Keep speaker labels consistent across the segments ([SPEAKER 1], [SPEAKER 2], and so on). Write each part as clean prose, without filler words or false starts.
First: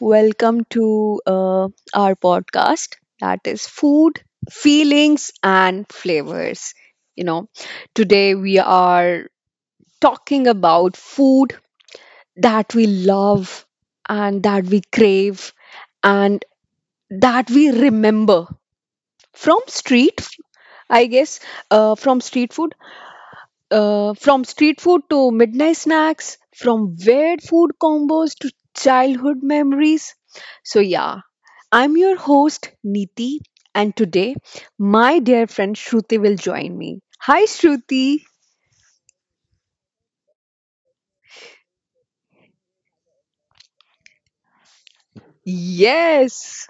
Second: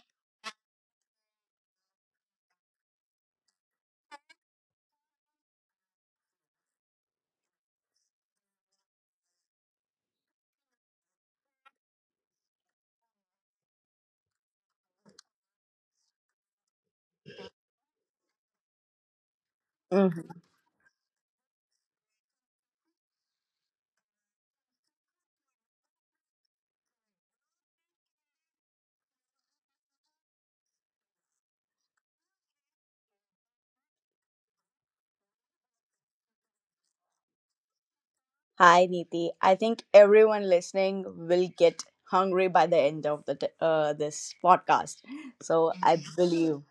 [SPEAKER 1] Welcome to our podcast that is Food, Feelings, and Flavors. You know, today we are talking about food that we love and that we crave and that we remember from street,
[SPEAKER 2] Mhm.
[SPEAKER 1] I guess, uh, from street food from street food to midnight snacks, from weird food combos to childhood memories. So, yeah, I'm your host, Neeti, and today my dear friend Shruti will join me. Hi, Shruti.
[SPEAKER 2] Hi, Neeti. I think everyone listening will get hungry by the end of this podcast. So I believe.
[SPEAKER 1] Yes,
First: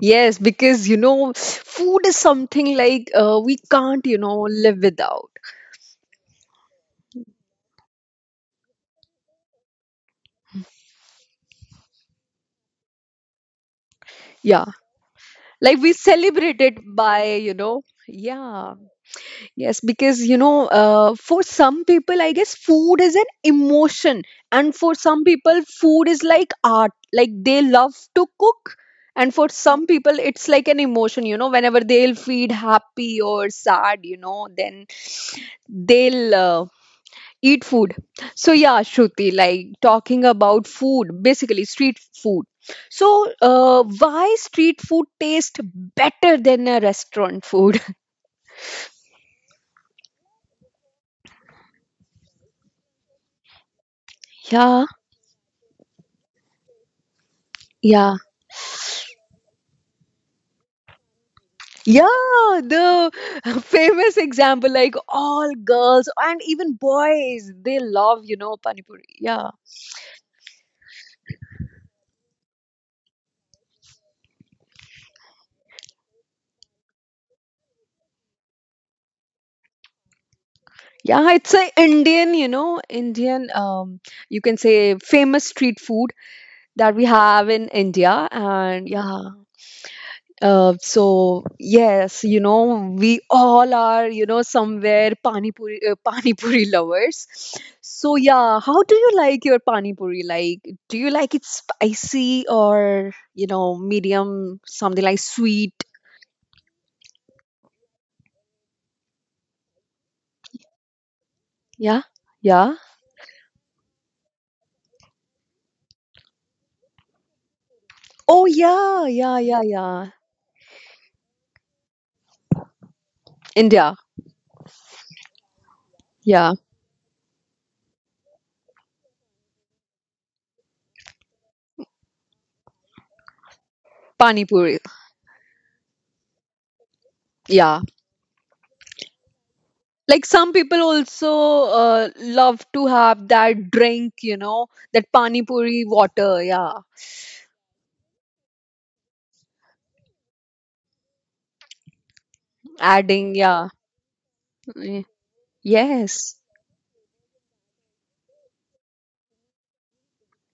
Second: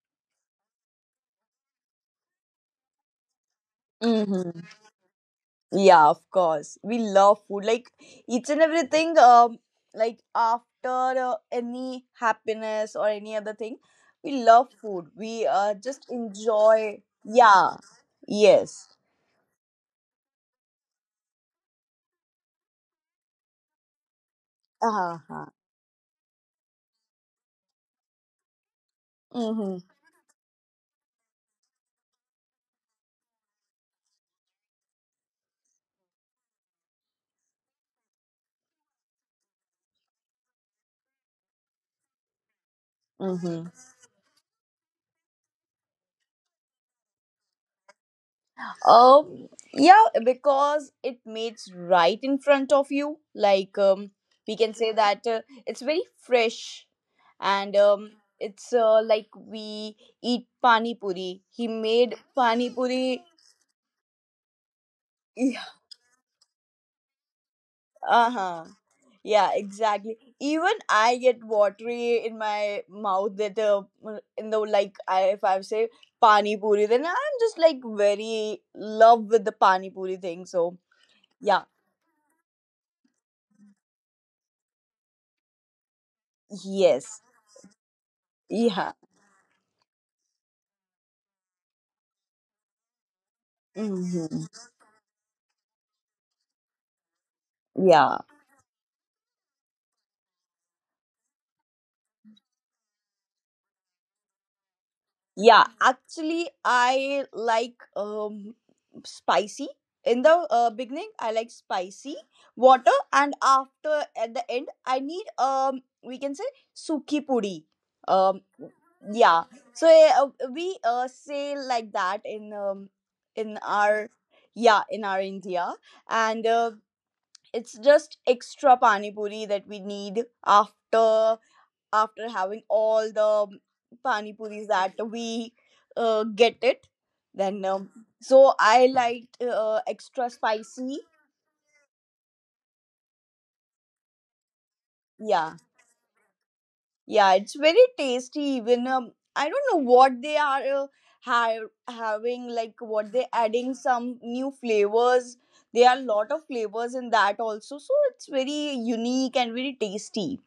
[SPEAKER 1] yes, because you know, food is something like we can't,
[SPEAKER 2] Hmm.
[SPEAKER 1] live without.
[SPEAKER 2] Yeah, of course. We love food, like each and everything. Like after any happiness or any other thing, we
[SPEAKER 1] Yeah,
[SPEAKER 2] love food. We
[SPEAKER 1] like we
[SPEAKER 2] just
[SPEAKER 1] celebrate it
[SPEAKER 2] enjoy.
[SPEAKER 1] by, you
[SPEAKER 2] Yeah.
[SPEAKER 1] know, yeah.
[SPEAKER 2] Yes.
[SPEAKER 1] Yes, because you know, for some people, I guess food is an emotion, and for
[SPEAKER 2] Uh-huh.
[SPEAKER 1] some
[SPEAKER 2] Uh-huh.
[SPEAKER 1] people, food is like art. Like they love to cook, and for
[SPEAKER 2] Mm-hmm.
[SPEAKER 1] some people, it's like an emotion. You know, whenever they'll feel happy or sad, you know, then they'll eat food. So yeah, Shruti, like talking about food, basically street food. So,
[SPEAKER 2] Mm-hmm.
[SPEAKER 1] why street food tastes better than a restaurant food?
[SPEAKER 2] Um, yeah, because it meets right in front of you. Like, we can
[SPEAKER 1] Yeah,
[SPEAKER 2] say that it's very fresh, and
[SPEAKER 1] yeah.
[SPEAKER 2] it's like we eat pani puri. He made
[SPEAKER 1] Yeah,
[SPEAKER 2] pani
[SPEAKER 1] the
[SPEAKER 2] puri.
[SPEAKER 1] famous example, like all
[SPEAKER 2] Yeah.
[SPEAKER 1] girls and even boys, they love,
[SPEAKER 2] Uh
[SPEAKER 1] you know,
[SPEAKER 2] huh.
[SPEAKER 1] pani puri. Yeah,
[SPEAKER 2] Yeah, exactly. Even I get watery in my mouth that in the like I if I say pani puri, then I'm just like very love with the pani puri thing. So
[SPEAKER 1] yeah, it's
[SPEAKER 2] yeah,
[SPEAKER 1] a Indian, you know, you can say famous street food that we
[SPEAKER 2] yes.
[SPEAKER 1] have in India, and
[SPEAKER 2] Yeah.
[SPEAKER 1] yeah, So yes, you know, we all are, you know,
[SPEAKER 2] Hmm.
[SPEAKER 1] somewhere pani puri lovers. So
[SPEAKER 2] Yeah.
[SPEAKER 1] yeah, how do you like your pani puri? Like, do you like it spicy or, you know, medium, something like
[SPEAKER 2] Yeah.
[SPEAKER 1] sweet?
[SPEAKER 2] Actually, I like spicy. In the beginning, I like
[SPEAKER 1] Yeah,
[SPEAKER 2] spicy
[SPEAKER 1] yeah.
[SPEAKER 2] water, and after at the end, I need we can say suki puri.
[SPEAKER 1] Oh
[SPEAKER 2] Um,
[SPEAKER 1] yeah, yeah,
[SPEAKER 2] yeah.
[SPEAKER 1] yeah,
[SPEAKER 2] So
[SPEAKER 1] yeah.
[SPEAKER 2] we say like that in
[SPEAKER 1] India,
[SPEAKER 2] our, yeah, in our India, and
[SPEAKER 1] yeah.
[SPEAKER 2] it's just extra pani puri that we need after having all the pani
[SPEAKER 1] Pani
[SPEAKER 2] puris
[SPEAKER 1] puri,
[SPEAKER 2] that we get it, then
[SPEAKER 1] yeah.
[SPEAKER 2] so I like
[SPEAKER 1] Like
[SPEAKER 2] extra
[SPEAKER 1] some people
[SPEAKER 2] spicy.
[SPEAKER 1] also love to have that drink, you know, that pani
[SPEAKER 2] Yeah,
[SPEAKER 1] puri water, yeah.
[SPEAKER 2] yeah, it's very tasty. Even I don't know what they are having, like what they
[SPEAKER 1] Adding, yeah.
[SPEAKER 2] adding some new
[SPEAKER 1] Ye-
[SPEAKER 2] flavors. There are a
[SPEAKER 1] Yes.
[SPEAKER 2] lot of flavors in that also, so it's very unique and very tasty.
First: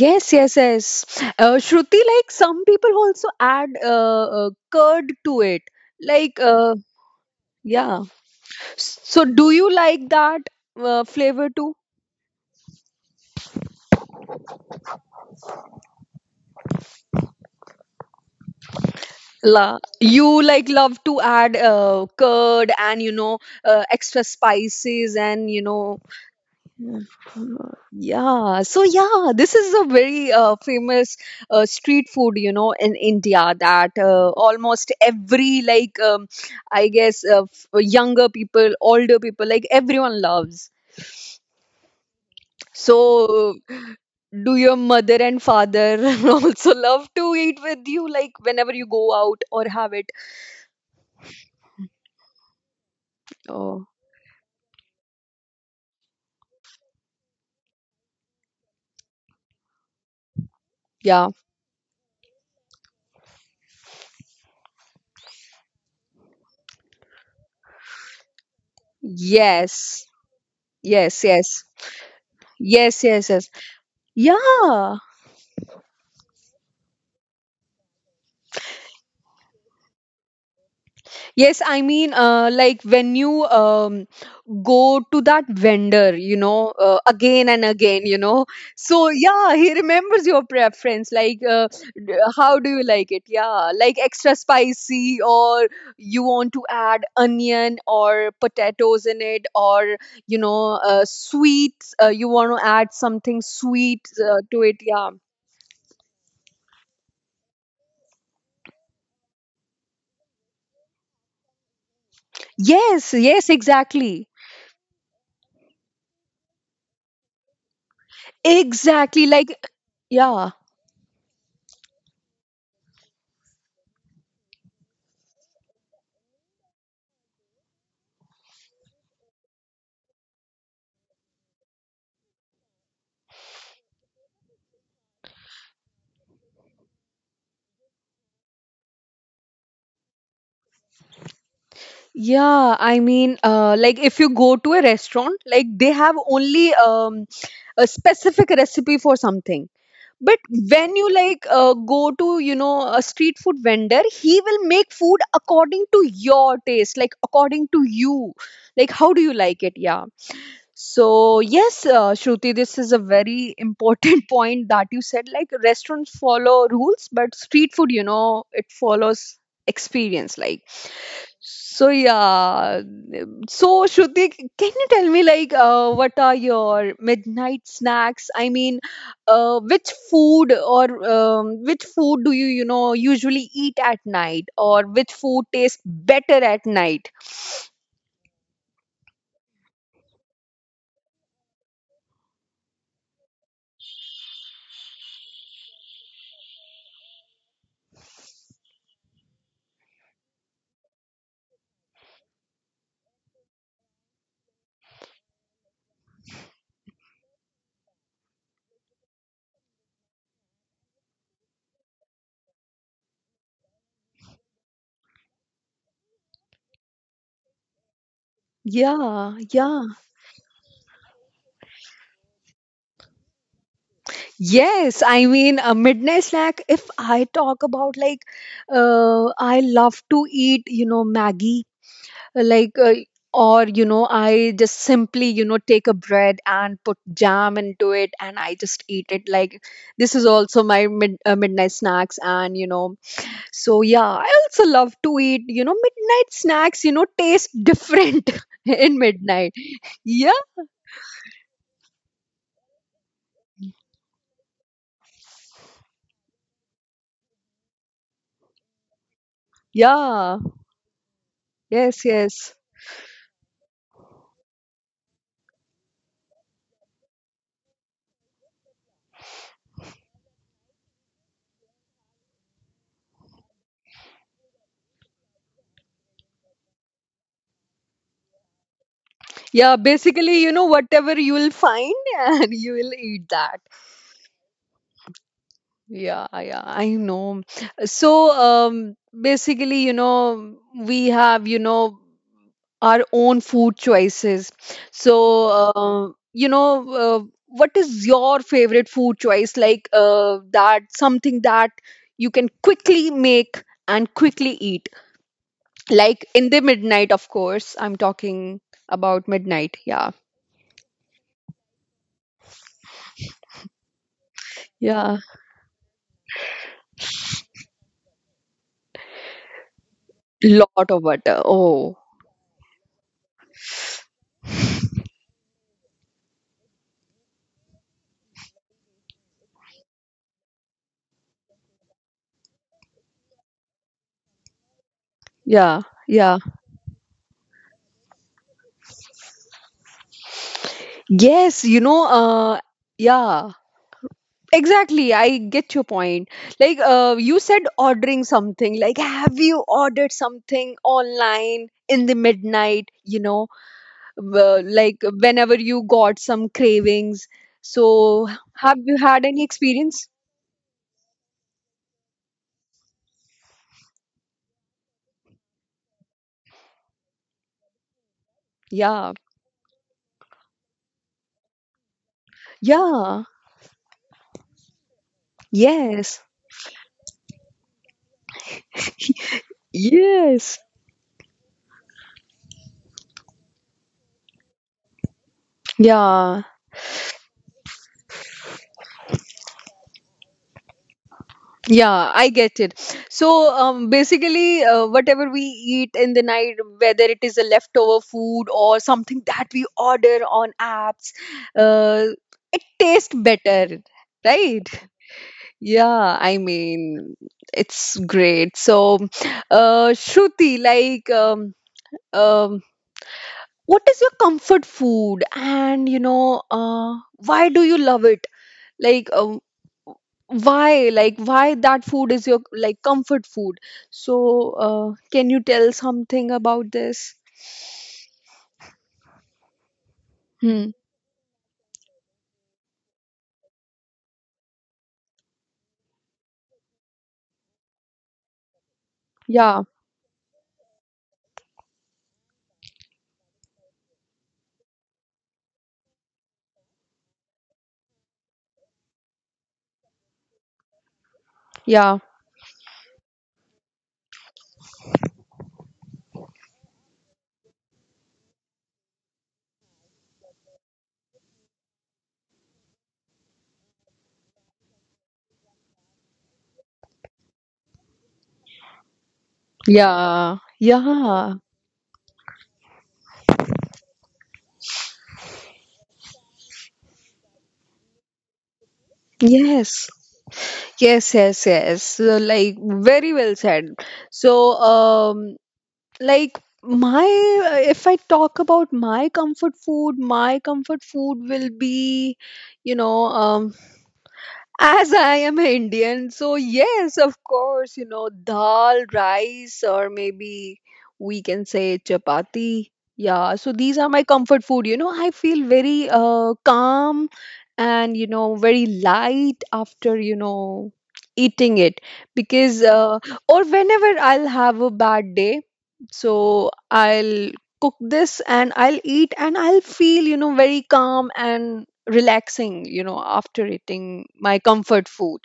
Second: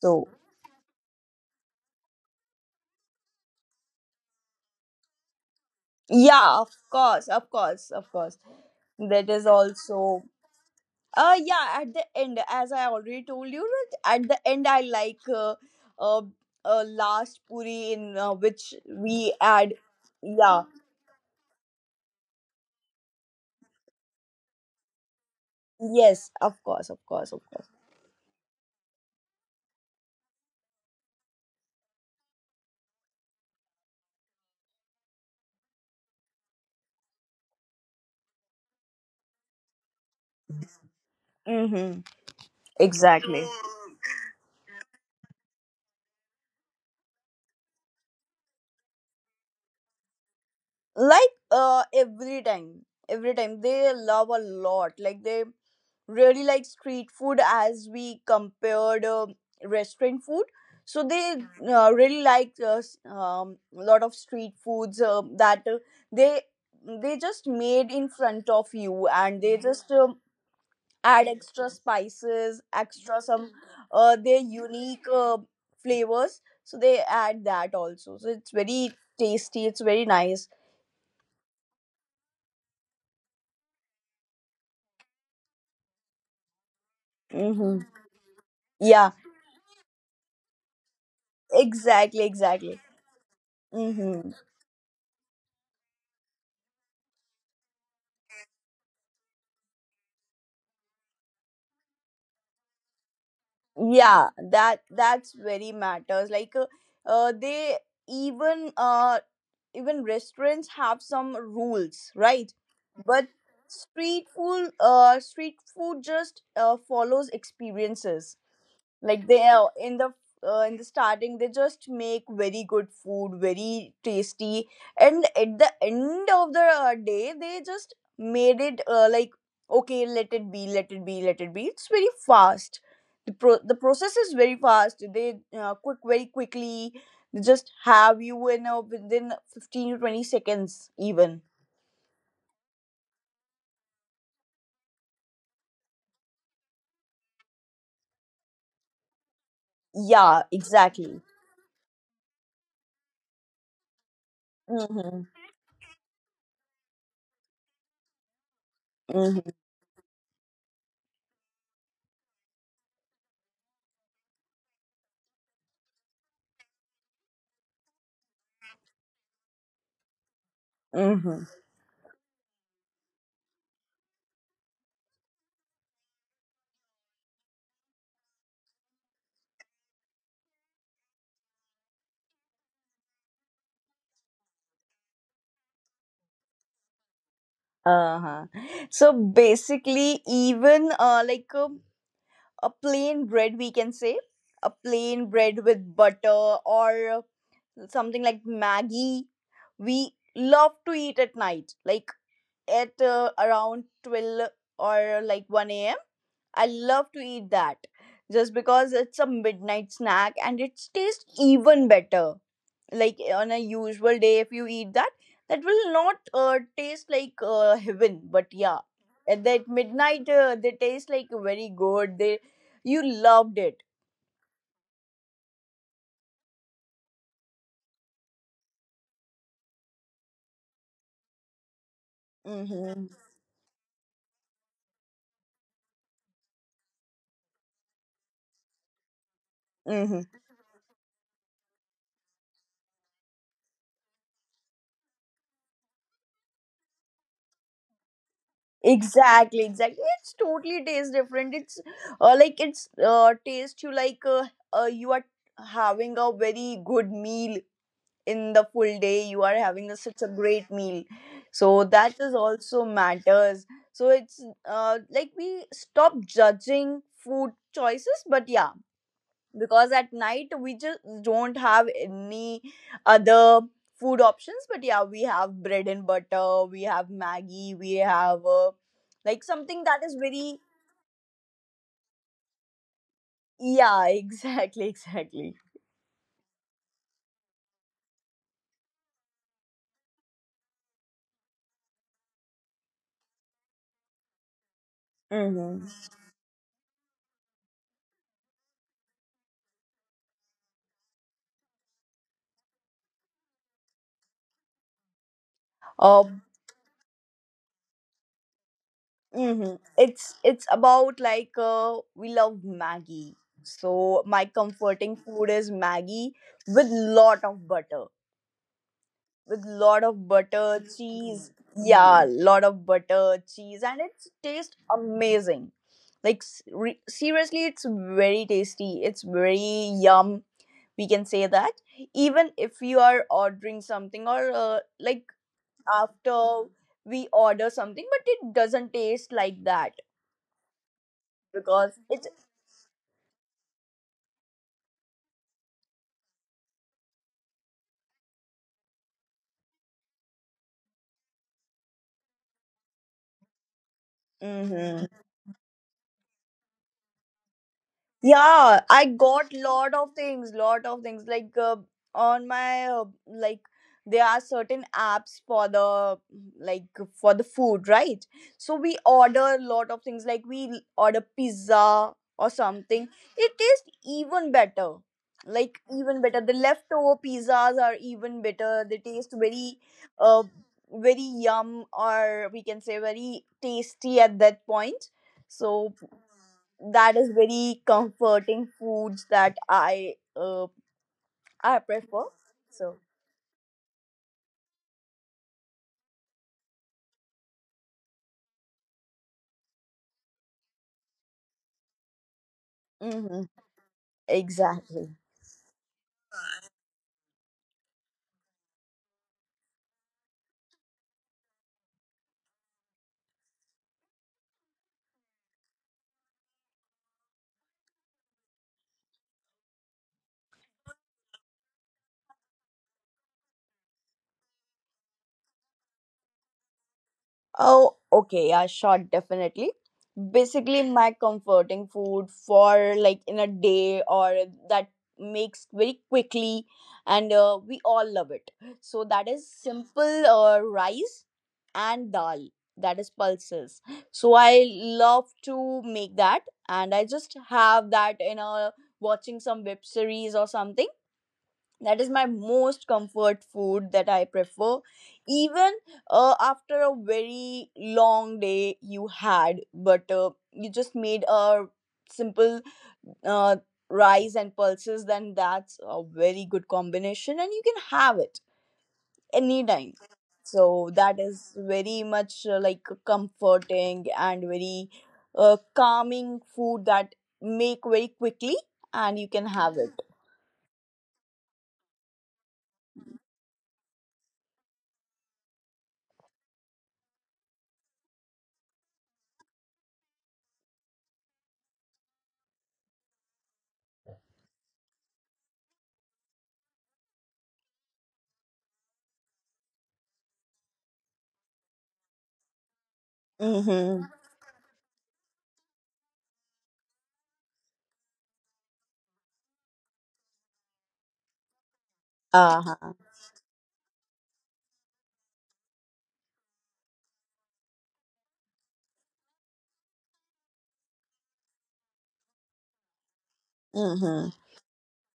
[SPEAKER 2] So
[SPEAKER 1] yes, yes. Shruti, like some people also add curd to it. Like,
[SPEAKER 2] yeah, of course, of course,
[SPEAKER 1] yeah.
[SPEAKER 2] of course.
[SPEAKER 1] So,
[SPEAKER 2] That is
[SPEAKER 1] do you like
[SPEAKER 2] also.
[SPEAKER 1] that flavor
[SPEAKER 2] Yeah,
[SPEAKER 1] too?
[SPEAKER 2] at the end, as I already told you, that at the end, I like uh, last puri in which we add.
[SPEAKER 1] La, you like
[SPEAKER 2] Yeah.
[SPEAKER 1] love to add curd and you know extra spices and you know.
[SPEAKER 2] Yes, of course, of course, of course.
[SPEAKER 1] Yeah, so yeah, this is a very famous street food, you know, in India that almost every, like, I guess, younger people, older people, like, everyone loves.
[SPEAKER 2] Mm-hmm. Exactly.
[SPEAKER 1] So, do your mother and father also love to eat with you, like, whenever you go out or have it?
[SPEAKER 2] Like every time
[SPEAKER 1] Oh,
[SPEAKER 2] they love a lot, like they really like street food as we compared restaurant food, so
[SPEAKER 1] yeah.
[SPEAKER 2] they really like a lot of street foods that they they just made in front of you, and they just
[SPEAKER 1] Yes, yes,
[SPEAKER 2] add
[SPEAKER 1] yes,
[SPEAKER 2] extra spices,
[SPEAKER 1] yes,
[SPEAKER 2] extra
[SPEAKER 1] yes, yes.
[SPEAKER 2] some their
[SPEAKER 1] Yeah.
[SPEAKER 2] unique flavors, so they add that also, so it's very tasty, it's very nice.
[SPEAKER 1] Yes, I mean, like when you go to that vendor, you know, again and
[SPEAKER 2] Mm-hmm.
[SPEAKER 1] again, you know. So,
[SPEAKER 2] Yeah,
[SPEAKER 1] yeah, he remembers your preference. Like,
[SPEAKER 2] exactly,
[SPEAKER 1] how do
[SPEAKER 2] exactly.
[SPEAKER 1] you like it? Yeah, like
[SPEAKER 2] Mm-hmm.
[SPEAKER 1] extra spicy, or you want to add onion or potatoes in it, or, you know, sweets, you want to add something sweet
[SPEAKER 2] Yeah,
[SPEAKER 1] to it.
[SPEAKER 2] that
[SPEAKER 1] Yeah.
[SPEAKER 2] that's very matters. Like, they even even restaurants have some rules, right?
[SPEAKER 1] Yes,
[SPEAKER 2] But
[SPEAKER 1] yes,
[SPEAKER 2] street
[SPEAKER 1] exactly.
[SPEAKER 2] food, uh, street food just follows experiences.
[SPEAKER 1] Exactly.
[SPEAKER 2] Like they
[SPEAKER 1] Like,
[SPEAKER 2] are in the
[SPEAKER 1] yeah.
[SPEAKER 2] uh, in the starting, they just make very good food, very tasty, and at the end of the day they just made it like, okay, let it be, let it be, let it be, it's very fast. The process is very fast, they quick very quickly, they just have you within 15 to 20 seconds even.
[SPEAKER 1] Yeah, I mean, like if you go to a restaurant, like they have only a specific recipe for something. But
[SPEAKER 2] Yeah,
[SPEAKER 1] when you
[SPEAKER 2] exactly.
[SPEAKER 1] like go to, you know, a street food vendor, he will make food
[SPEAKER 2] Mm-hmm.
[SPEAKER 1] according to your taste, like according to you. Like, how do you
[SPEAKER 2] Mm-hmm.
[SPEAKER 1] like it? Yeah. So, yes, Shruti, this is a very important point that you said. Like, restaurants follow rules, but street food, you know, it follows experience. Like,
[SPEAKER 2] Mm-hmm.
[SPEAKER 1] so yeah, so Shruti, can you tell me like what are your midnight snacks? I mean, which food or which food do you you know usually eat at night, or which food tastes better at night?
[SPEAKER 2] Uh-huh. So basically, even like a plain bread, we can say a plain bread with butter or something like Maggie, we love to eat at night, like at around 12 or like 1 a.m. I love to eat that just because it's a midnight snack and it tastes even better. Like, on a usual day, if you eat that will not taste like heaven, but yeah,
[SPEAKER 1] Yeah,
[SPEAKER 2] at that
[SPEAKER 1] yeah.
[SPEAKER 2] midnight, they taste like very good, they you loved it.
[SPEAKER 1] Yes, I mean a midnight snack. If I talk about like, I love to eat you know Maggie like,
[SPEAKER 2] Mm-hmm.
[SPEAKER 1] or you know I just simply you know take a bread and put jam into it and I just eat it like this is
[SPEAKER 2] Mm-hmm.
[SPEAKER 1] also my midnight snacks and you know so yeah I also love to eat you know midnight snacks you know taste different in midnight
[SPEAKER 2] Exactly, exactly. It's
[SPEAKER 1] yeah
[SPEAKER 2] totally tastes different. It's like it's taste, you like you are having a very good meal in the full day, you are having such a
[SPEAKER 1] yeah
[SPEAKER 2] great meal, so
[SPEAKER 1] yes
[SPEAKER 2] that is
[SPEAKER 1] yes
[SPEAKER 2] also matters. So it's like we stop judging food choices, but yeah, because at night we just don't have any other food options, but yeah, we have bread and butter, we have Maggie, we have like
[SPEAKER 1] yeah
[SPEAKER 2] something that is
[SPEAKER 1] basically you
[SPEAKER 2] very.
[SPEAKER 1] know whatever you will find and you will eat that.
[SPEAKER 2] Yeah, exactly, exactly.
[SPEAKER 1] Yeah, yeah, I know. So, basically, you know, we have, you know, our own food choices. So,
[SPEAKER 2] Mm-hmm.
[SPEAKER 1] what is your favorite food choice? Like, that something that you can quickly make and quickly eat.
[SPEAKER 2] Uh,
[SPEAKER 1] Like in the midnight, of course. I'm talking about midnight. Yeah,
[SPEAKER 2] it's about like we love Maggie. So my comforting
[SPEAKER 1] yeah.
[SPEAKER 2] food is Maggie with lot of butter,
[SPEAKER 1] Lot of butter.
[SPEAKER 2] cheese.
[SPEAKER 1] Oh,
[SPEAKER 2] Yeah, lot of butter, cheese, and it tastes amazing. Like seriously, it's very tasty. It's very yum. We can say that even if you are ordering something or like,
[SPEAKER 1] yeah, yeah.
[SPEAKER 2] after we order something, but it doesn't taste like that
[SPEAKER 1] Yes, you
[SPEAKER 2] because
[SPEAKER 1] know,
[SPEAKER 2] it.
[SPEAKER 1] yeah. Exactly, I get your point. Like you said, ordering something. Like, have you ordered something online in the midnight? You know, like
[SPEAKER 2] Mm-hmm.
[SPEAKER 1] whenever you got some cravings. So, have
[SPEAKER 2] Yeah,
[SPEAKER 1] you
[SPEAKER 2] I
[SPEAKER 1] had any
[SPEAKER 2] got lot
[SPEAKER 1] experience?
[SPEAKER 2] of things, lot of things. Like on my like, there are certain apps for the, like food, right? So we
[SPEAKER 1] Yeah,
[SPEAKER 2] order lot of things. Like we order pizza or something.
[SPEAKER 1] yeah,
[SPEAKER 2] It tastes even better. Like,
[SPEAKER 1] yes,
[SPEAKER 2] even better. The leftover pizzas are even better. They taste uh
[SPEAKER 1] yes,
[SPEAKER 2] very yum, or we can say very tasty at that point. So
[SPEAKER 1] yeah.
[SPEAKER 2] that is very comforting foods that I
[SPEAKER 1] Yeah,
[SPEAKER 2] prefer.
[SPEAKER 1] I get it.
[SPEAKER 2] So,
[SPEAKER 1] So basically, whatever we eat in the night, whether it is a leftover food or something that we order on apps, uh, taste
[SPEAKER 2] hmm,
[SPEAKER 1] better, right?
[SPEAKER 2] exactly.
[SPEAKER 1] Yeah, I mean, it's great. So, Shruti, like, um, what is your comfort food? And, you know, why do you love it? Like, why like why that food is your like comfort food, so can you tell something about this?
[SPEAKER 2] Oh, okay, yeah, sure, definitely.
[SPEAKER 1] Hmm,
[SPEAKER 2] Basically, my comforting food for like in a day, or that makes very quickly, and we all love it. So that is
[SPEAKER 1] yeah,
[SPEAKER 2] simple rice and dal. That is pulses. So I love to make that, and I just have that in a, watching some web series or something.
[SPEAKER 1] yeah,
[SPEAKER 2] That is my most comfort food that I prefer. Even after a very long day you had, but you just made a simple uh, rice and pulses, then that's a very good combination and you can have it anytime.
[SPEAKER 1] yeah,
[SPEAKER 2] So that
[SPEAKER 1] yeah,
[SPEAKER 2] is very much like comforting and very calming food that make very quickly and you can have
[SPEAKER 1] yes,
[SPEAKER 2] it.
[SPEAKER 1] yes, yes, yes, so, like very well said. So um, like my, if I talk about my comfort food, my comfort food will be you know um, as I am Indian, so yes, of course, you know, dal, rice, or maybe we can say chapati. Yeah, so these are my
[SPEAKER 2] Mm-hmm.
[SPEAKER 1] comfort food. You know, I feel very calm and, you know, very light after, you know, eating it because,
[SPEAKER 2] Uh-huh.
[SPEAKER 1] or whenever I'll have a bad day, so I'll cook this and I'll eat and I'll feel, you know, very calm and relaxing you know after eating
[SPEAKER 2] Mm-hmm.
[SPEAKER 1] my comfort food.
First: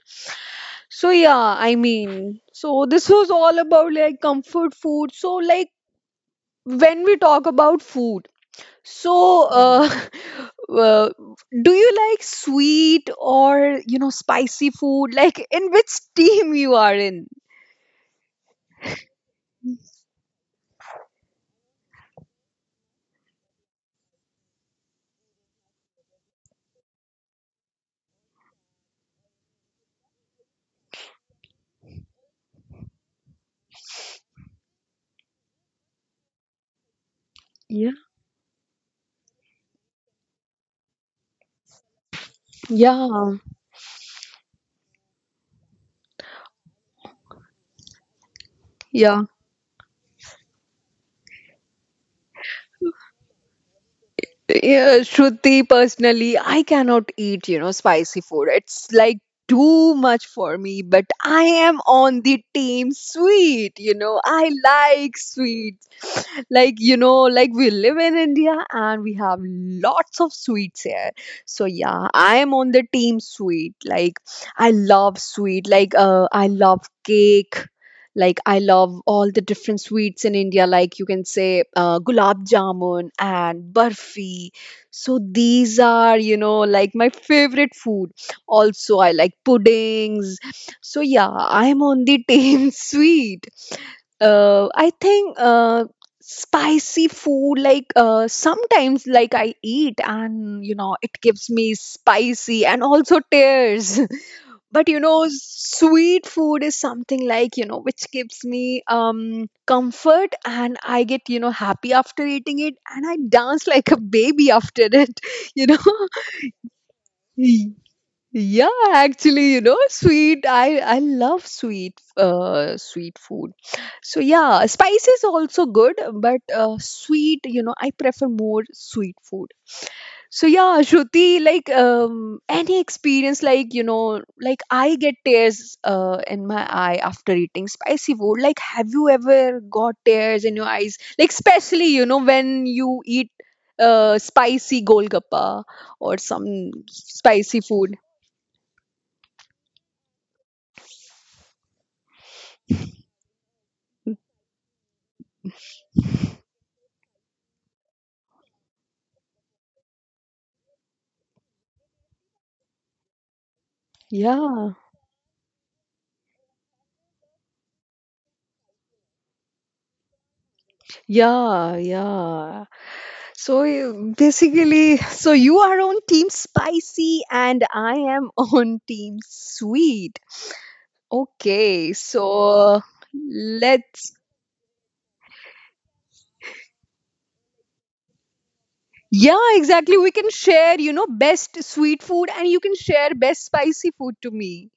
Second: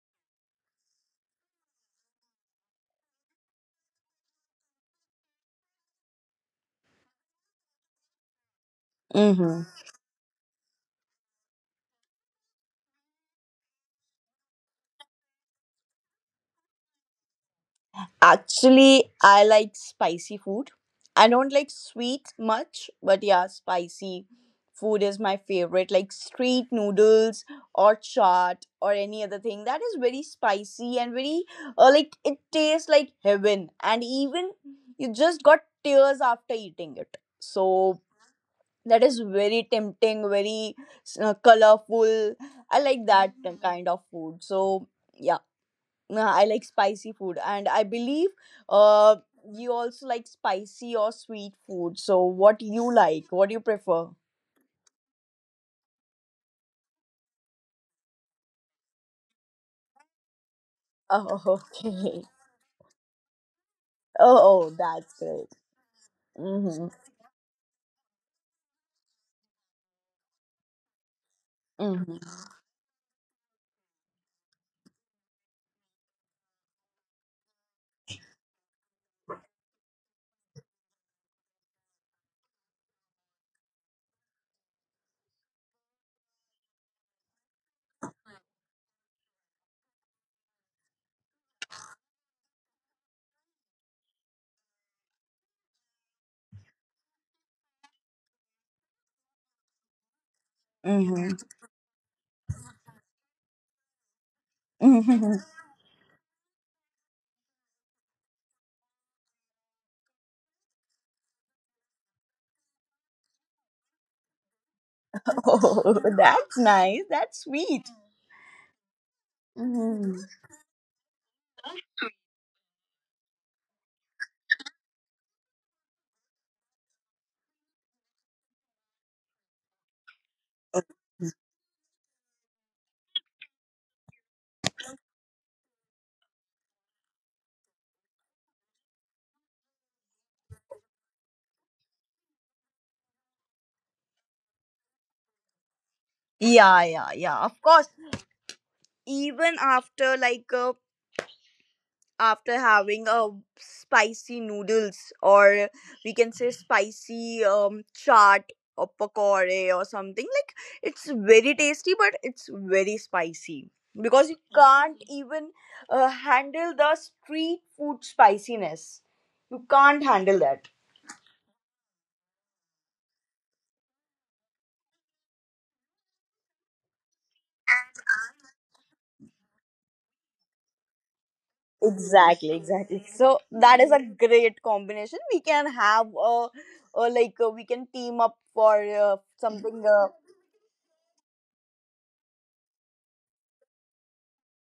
[SPEAKER 1] So yeah, I mean, so this was all about like comfort food. So like when we talk about food, so
[SPEAKER 2] Mm-hmm.
[SPEAKER 1] uh do you like sweet or you know spicy food, like in which team you are in?
[SPEAKER 2] Actually, I like spicy food. I don't like sweet much, but yeah, spicy food is my favorite. Like street noodles or chaat or any other thing that is very spicy and very like it tastes like heaven. And even you just got tears after eating it.
[SPEAKER 1] Yeah.
[SPEAKER 2] So that is very tempting, very colorful. I like that
[SPEAKER 1] Yeah,
[SPEAKER 2] kind of food. So I like spicy food, and I believe uh,
[SPEAKER 1] yeah.
[SPEAKER 2] you also like spicy or sweet food. So, what you like? What do you prefer?
[SPEAKER 1] Yeah, Shruti, personally, I cannot eat, you know, spicy food. It's like too much for me, but
[SPEAKER 2] Oh,
[SPEAKER 1] I am on
[SPEAKER 2] okay.
[SPEAKER 1] the team sweet, you know. I
[SPEAKER 2] Oh, that's
[SPEAKER 1] like
[SPEAKER 2] great.
[SPEAKER 1] sweets. Like,
[SPEAKER 2] Mm-hmm.
[SPEAKER 1] you know, like we live in India and we have lots of sweets here. So yeah,
[SPEAKER 2] Mm-hmm.
[SPEAKER 1] I am on the team sweet. Like I love sweet. Like I love cake. Like I love all the different sweets in India, like you can say gulab jamun and barfi. So these are, you know, like my favorite food. Also, I like puddings. So yeah, I'm on the team sweet. I think spicy food sometimes like I eat and you know it gives me spicy and also tears. But you know
[SPEAKER 2] Mm-hmm.
[SPEAKER 1] sweet food is something like you know which gives me comfort and I get you know happy after eating it and I dance like a baby after it you know.
[SPEAKER 2] Oh, that's nice. That's
[SPEAKER 1] Y-
[SPEAKER 2] sweet.
[SPEAKER 1] yeah, actually you know
[SPEAKER 2] Mm-hmm.
[SPEAKER 1] sweet, I love sweet food. So yeah, spice is also good, but sweet you know I prefer more sweet food. So yeah, Shruti, like any experience, like you know, like I get tears in my eye after eating spicy food. Like, have you ever got tears in your eyes? Like, especially you know when you eat spicy golgappa or some
[SPEAKER 2] Yeah, yeah, yeah.
[SPEAKER 1] spicy
[SPEAKER 2] Of course,
[SPEAKER 1] food.
[SPEAKER 2] even after like after having a spicy noodles, or we can say spicy chaat or pakore or something like, it's very tasty but it's very spicy, because you
[SPEAKER 1] Yeah,
[SPEAKER 2] can't even handle the street food spiciness, you can't handle that.
[SPEAKER 1] yeah, yeah. So basically, so you are on team spicy and I am on team sweet. Okay,
[SPEAKER 2] Exactly,
[SPEAKER 1] so
[SPEAKER 2] exactly, so that is a
[SPEAKER 1] let's.
[SPEAKER 2] great combination, we can have a, like we can team up for
[SPEAKER 1] Yeah,
[SPEAKER 2] something,
[SPEAKER 1] exactly. We can share, you know, best sweet food and you can share best spicy food to me.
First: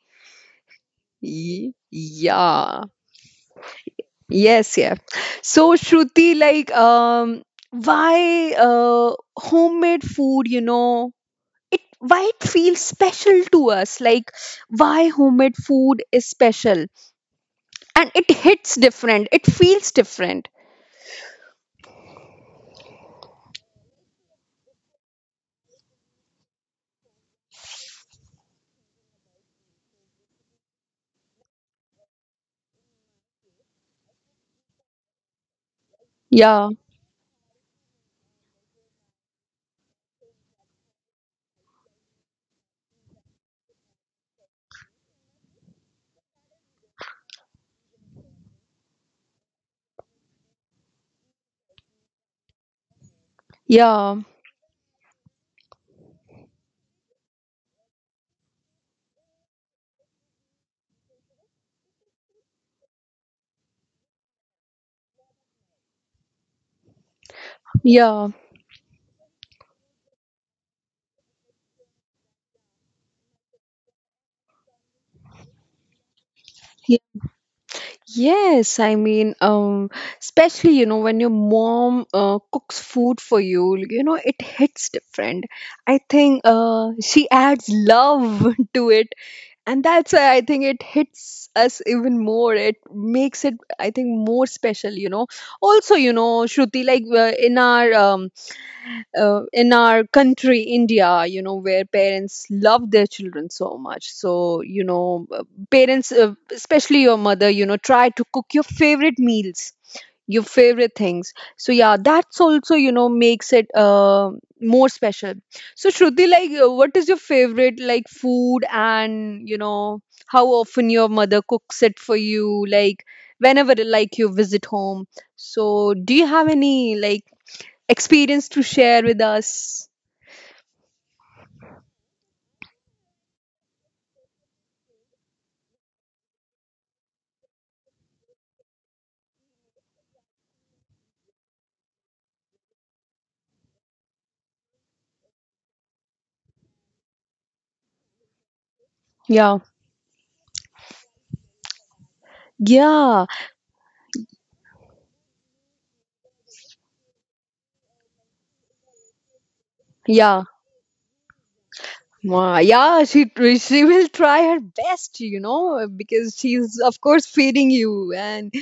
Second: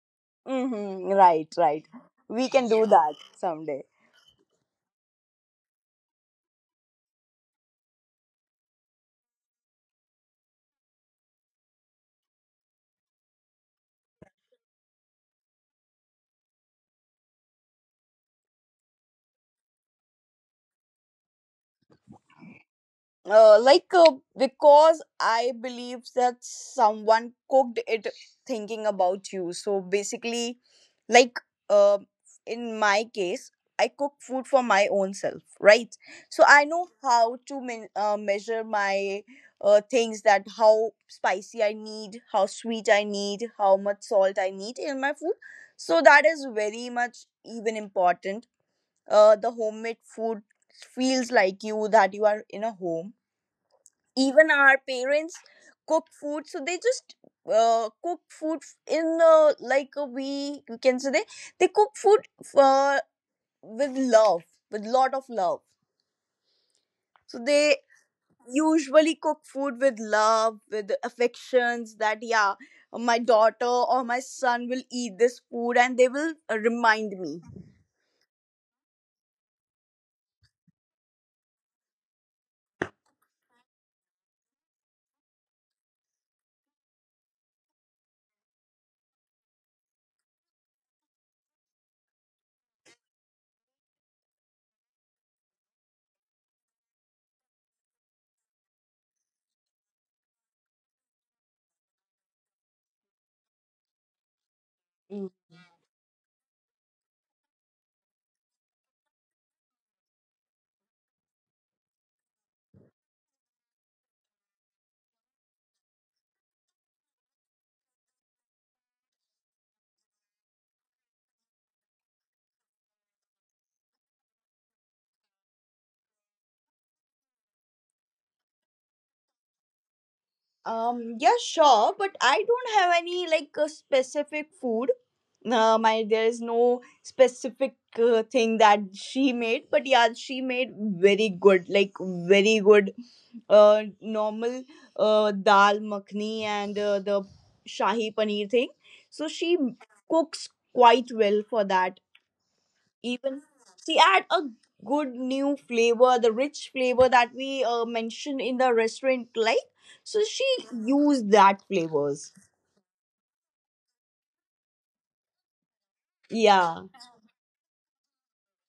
[SPEAKER 2] Mm-hmm. Right, right. We can
[SPEAKER 1] Yeah.
[SPEAKER 2] do that someday.
[SPEAKER 1] Yes, yeah. So Shruti, like, why homemade food, you know, it why it feels special to us? Like, why homemade food is special? And it hits different. It feels different.
[SPEAKER 2] Like, because I believe that someone cooked it thinking about you. So basically, like uh, in my case, I cook food for my own self, right? So I
[SPEAKER 1] Yeah,
[SPEAKER 2] know how to measure my things, that how spicy I need, how sweet I need, how much salt I need in my food. So that is very much even important, the homemade food feels like you, that you are in a home.
[SPEAKER 1] yeah,
[SPEAKER 2] Even our parents cook food, so they just cook food in like a, we can say they cook food uh, with love, with lot of love, so they
[SPEAKER 1] yeah,
[SPEAKER 2] usually cook food with love, with affections, that yeah, my daughter or my son will eat this food and they will remind me.
[SPEAKER 1] yes, I mean, especially, you know, when your mom cooks food for you, you know, it hits different. I think she adds love to it. And that's why I think it hits us even more. It makes it, I think, more special, you know. Also, you know, Shruti, like in our country India, you know where parents love their children so much, so you know parents especially your mother you know try to cook your favorite meals, your favorite things, so yeah that's also you know makes it more special. So Shruti, like what is your favorite like food and you know how often your mother cooks it for you, like whenever like you visit home, so do you have any like experience to share with us.
[SPEAKER 2] Yeah, sure, but I don't have any like a specific food. My There is no specific thing that she made, but yeah, she made very good, like very good, normal, dal makhni, and the shahi paneer thing. So she
[SPEAKER 1] Yeah.
[SPEAKER 2] cooks quite well for that.
[SPEAKER 1] Yeah,
[SPEAKER 2] Even she add a good new flavor, the rich flavor that we mentioned in the restaurant, like, so she
[SPEAKER 1] yeah.
[SPEAKER 2] used that flavors.
[SPEAKER 1] Yeah, she will try her best, you know, because
[SPEAKER 2] Yeah,
[SPEAKER 1] she's of course feeding you, and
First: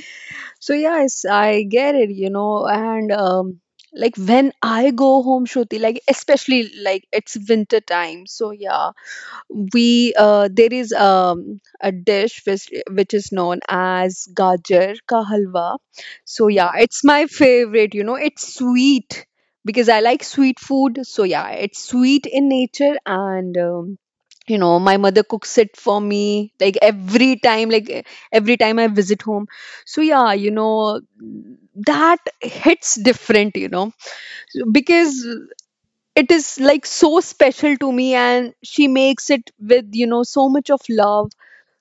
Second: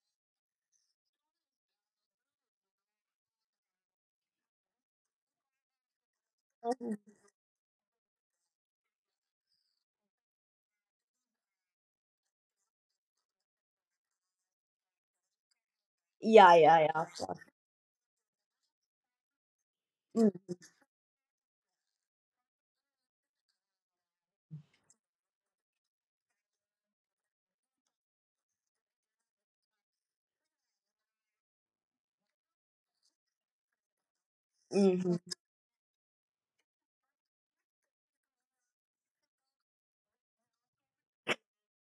[SPEAKER 1] so yes, I get it, you know, and like when I go home, Shruti, like especially like it's winter time, so yeah, we there is a dish which is known as gajar ka halwa. So
[SPEAKER 2] yeah,
[SPEAKER 1] yeah,
[SPEAKER 2] yeah, yeah,
[SPEAKER 1] it's
[SPEAKER 2] of
[SPEAKER 1] my
[SPEAKER 2] course.
[SPEAKER 1] favorite, you know, it's sweet because I like
[SPEAKER 2] Mm,
[SPEAKER 1] sweet food. So yeah, it's sweet in nature and you know, my mother cooks it for me like every time, like every time I visit home. So yeah, you know, that hits different, you know, because
[SPEAKER 2] mhm.
[SPEAKER 1] it is like so special to me, and she makes it with, you know, so much of love.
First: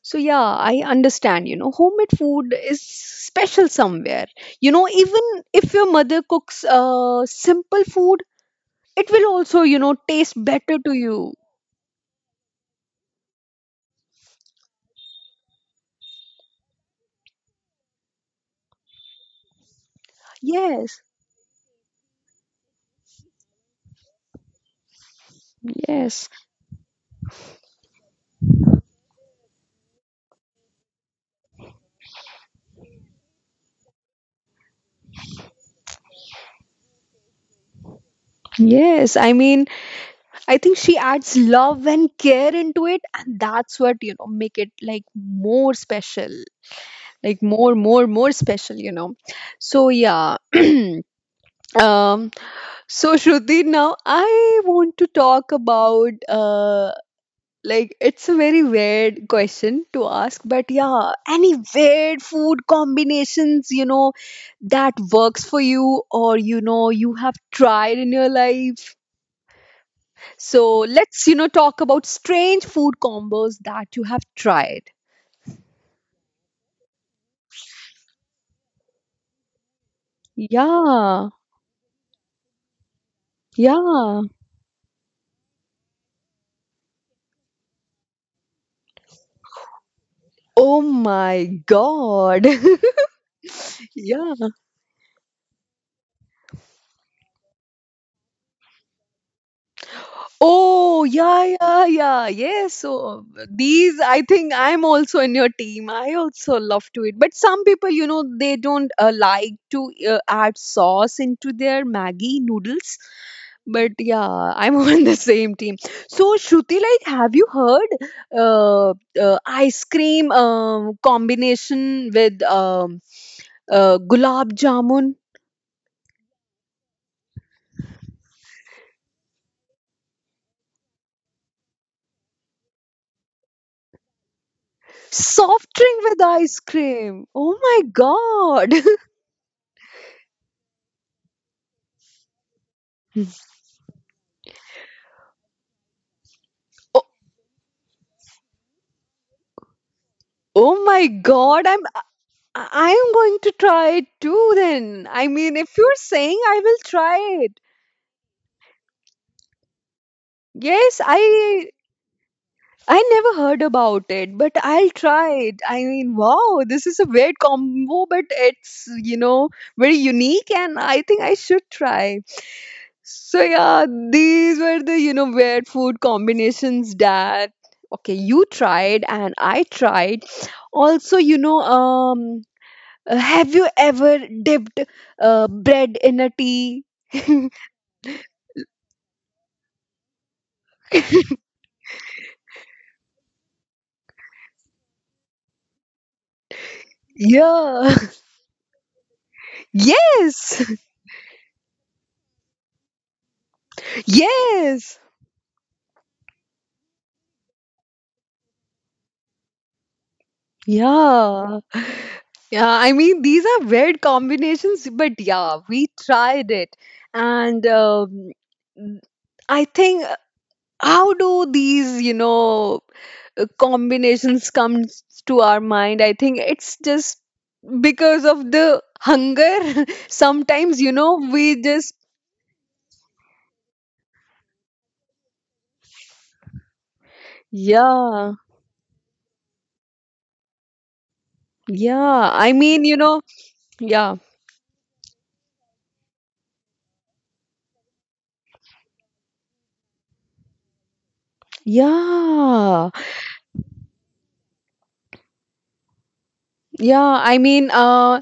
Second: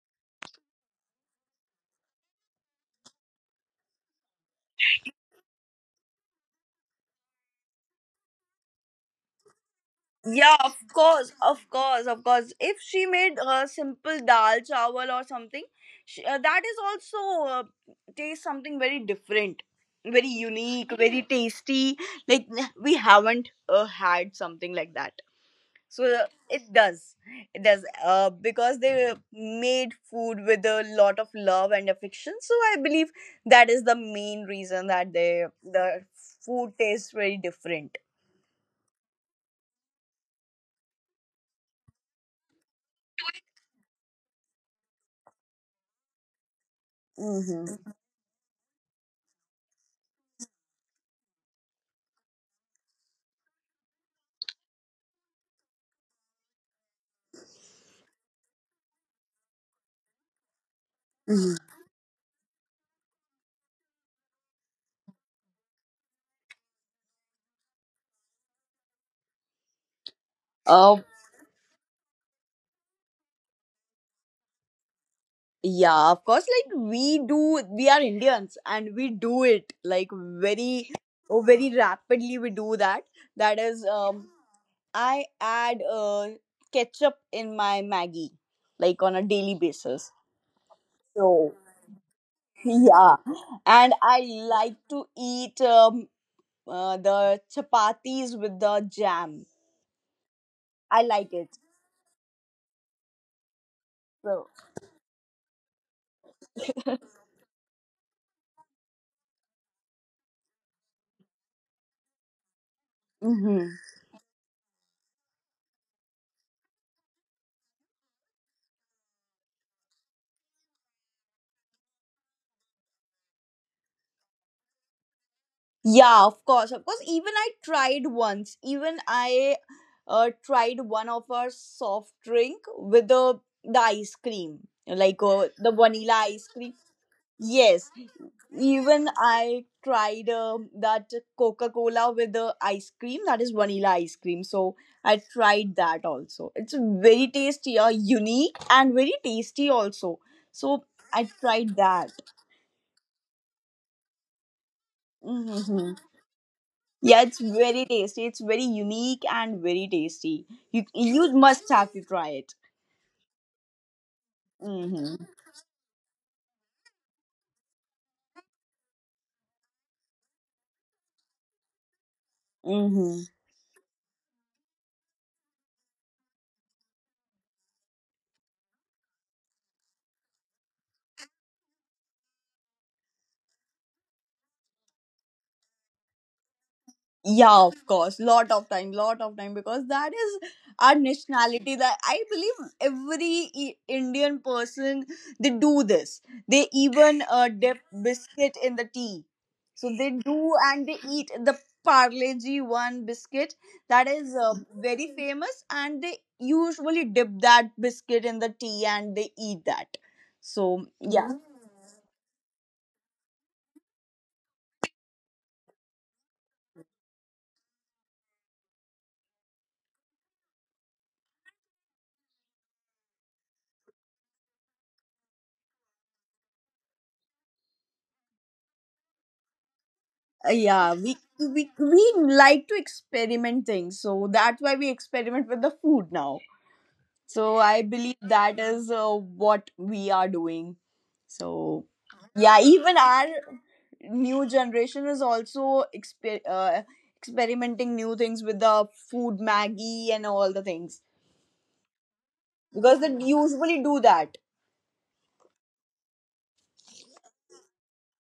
[SPEAKER 1] So yeah, I understand, you know, homemade food is special somewhere, you know. Even if your mother cooks simple food, it will also, you know, taste
[SPEAKER 2] Yeah,
[SPEAKER 1] better
[SPEAKER 2] of
[SPEAKER 1] to you.
[SPEAKER 2] course, of course, of course, if she made a simple dal chawal or something, that is also taste something very different, very unique,
[SPEAKER 1] Yes,
[SPEAKER 2] very tasty. Like we haven't had something like that. So
[SPEAKER 1] yes,
[SPEAKER 2] it does. It does. Because they made food with a lot of love and affection. So I believe that is the main reason that the food tastes very different.
[SPEAKER 1] yes. I mean, I think she adds love and care into it, and that's what, you know, make it like more special. Like more
[SPEAKER 2] Mm-hmm.
[SPEAKER 1] more more special, you know. So yeah. um so Shruti, now I want to talk about like it's a very weird question to ask, but yeah, any
[SPEAKER 2] hmm
[SPEAKER 1] weird food combinations, you know, that works for you, or you know, you have tried in your life. So
[SPEAKER 2] Uh,
[SPEAKER 1] let's, you know, talk about strange food combos that you have tried.
[SPEAKER 2] yeah, of course. Like we are Indians and we do it like very,
[SPEAKER 1] Yeah,
[SPEAKER 2] oh, very rapidly. We do that. That is,
[SPEAKER 1] yeah.
[SPEAKER 2] I add ketchup in my Maggie, like on a daily basis.
[SPEAKER 1] Oh my
[SPEAKER 2] So.
[SPEAKER 1] god.
[SPEAKER 2] Yeah, and I
[SPEAKER 1] Yeah.
[SPEAKER 2] like to eat the chapatis with the jam. I
[SPEAKER 1] Oh,
[SPEAKER 2] like
[SPEAKER 1] yeah,
[SPEAKER 2] it.
[SPEAKER 1] yeah, yeah. Yes. So these, I
[SPEAKER 2] So,
[SPEAKER 1] think I'm also in your team. I also love to eat. But some people, you know, they don't like to add sauce into their Maggie noodles.
[SPEAKER 2] hmm,
[SPEAKER 1] But yeah, I'm on the same team. So, Shruti, like, have you heard uh, ice cream combination with gulab jamun?
[SPEAKER 2] yeah, of course, of course. Even I tried once. Even I tried one of our soft drink with the ice cream, like the
[SPEAKER 1] Soft drink with
[SPEAKER 2] vanilla ice
[SPEAKER 1] ice
[SPEAKER 2] cream.
[SPEAKER 1] cream. Oh
[SPEAKER 2] Yes,
[SPEAKER 1] my God.
[SPEAKER 2] even I tried that Coca Cola with the ice cream, that is vanilla ice cream. So I tried that also. It's very tasty, unique, and very tasty also. So
[SPEAKER 1] Oh my
[SPEAKER 2] I
[SPEAKER 1] god,
[SPEAKER 2] tried
[SPEAKER 1] I'm
[SPEAKER 2] that.
[SPEAKER 1] I am going to try it too then. I mean, if you're
[SPEAKER 2] Hmm,
[SPEAKER 1] saying I will try
[SPEAKER 2] yeah, it's
[SPEAKER 1] it.
[SPEAKER 2] very tasty. It's very unique and very tasty. You
[SPEAKER 1] Yes,
[SPEAKER 2] you must have to try it.
[SPEAKER 1] I never heard about it, but I'll
[SPEAKER 2] Mm-hmm.
[SPEAKER 1] try it. I mean, wow, this is a weird combo, but it's, you know, very unique and I think I should try.
[SPEAKER 2] Mm-hmm.
[SPEAKER 1] So yeah, these were the, you know, weird food combinations that okay, you tried and I tried. Also, you know, have you ever dipped bread in a tea?
[SPEAKER 2] Yeah, of course. Lot of time, because that is our nationality. That I believe every Indian person they do this. They even dip
[SPEAKER 1] Yeah.
[SPEAKER 2] biscuit in the tea. So they do
[SPEAKER 1] Yes.
[SPEAKER 2] and they eat the Parle-G one biscuit that is
[SPEAKER 1] Yes.
[SPEAKER 2] very famous, and they usually dip that biscuit in the tea and they eat that. So yeah.
[SPEAKER 1] Yeah. Yeah. I mean, these are weird combinations, but yeah, we tried it. And I think, how do these, you know, combinations come to our mind? I think it's just because of the hunger. Sometimes, you
[SPEAKER 2] Yeah,
[SPEAKER 1] know,
[SPEAKER 2] we,
[SPEAKER 1] we
[SPEAKER 2] we
[SPEAKER 1] just,
[SPEAKER 2] we like to experiment things, so that's why we experiment with the food now. So I believe
[SPEAKER 1] yeah.
[SPEAKER 2] that is what we are doing. So
[SPEAKER 1] Yeah, I
[SPEAKER 2] yeah,
[SPEAKER 1] mean, you
[SPEAKER 2] even
[SPEAKER 1] know,
[SPEAKER 2] our
[SPEAKER 1] yeah,
[SPEAKER 2] new generation is also experimenting new things with the food Maggie and all the things
[SPEAKER 1] yeah,
[SPEAKER 2] because they usually do that.
[SPEAKER 1] yeah. I mean, uh,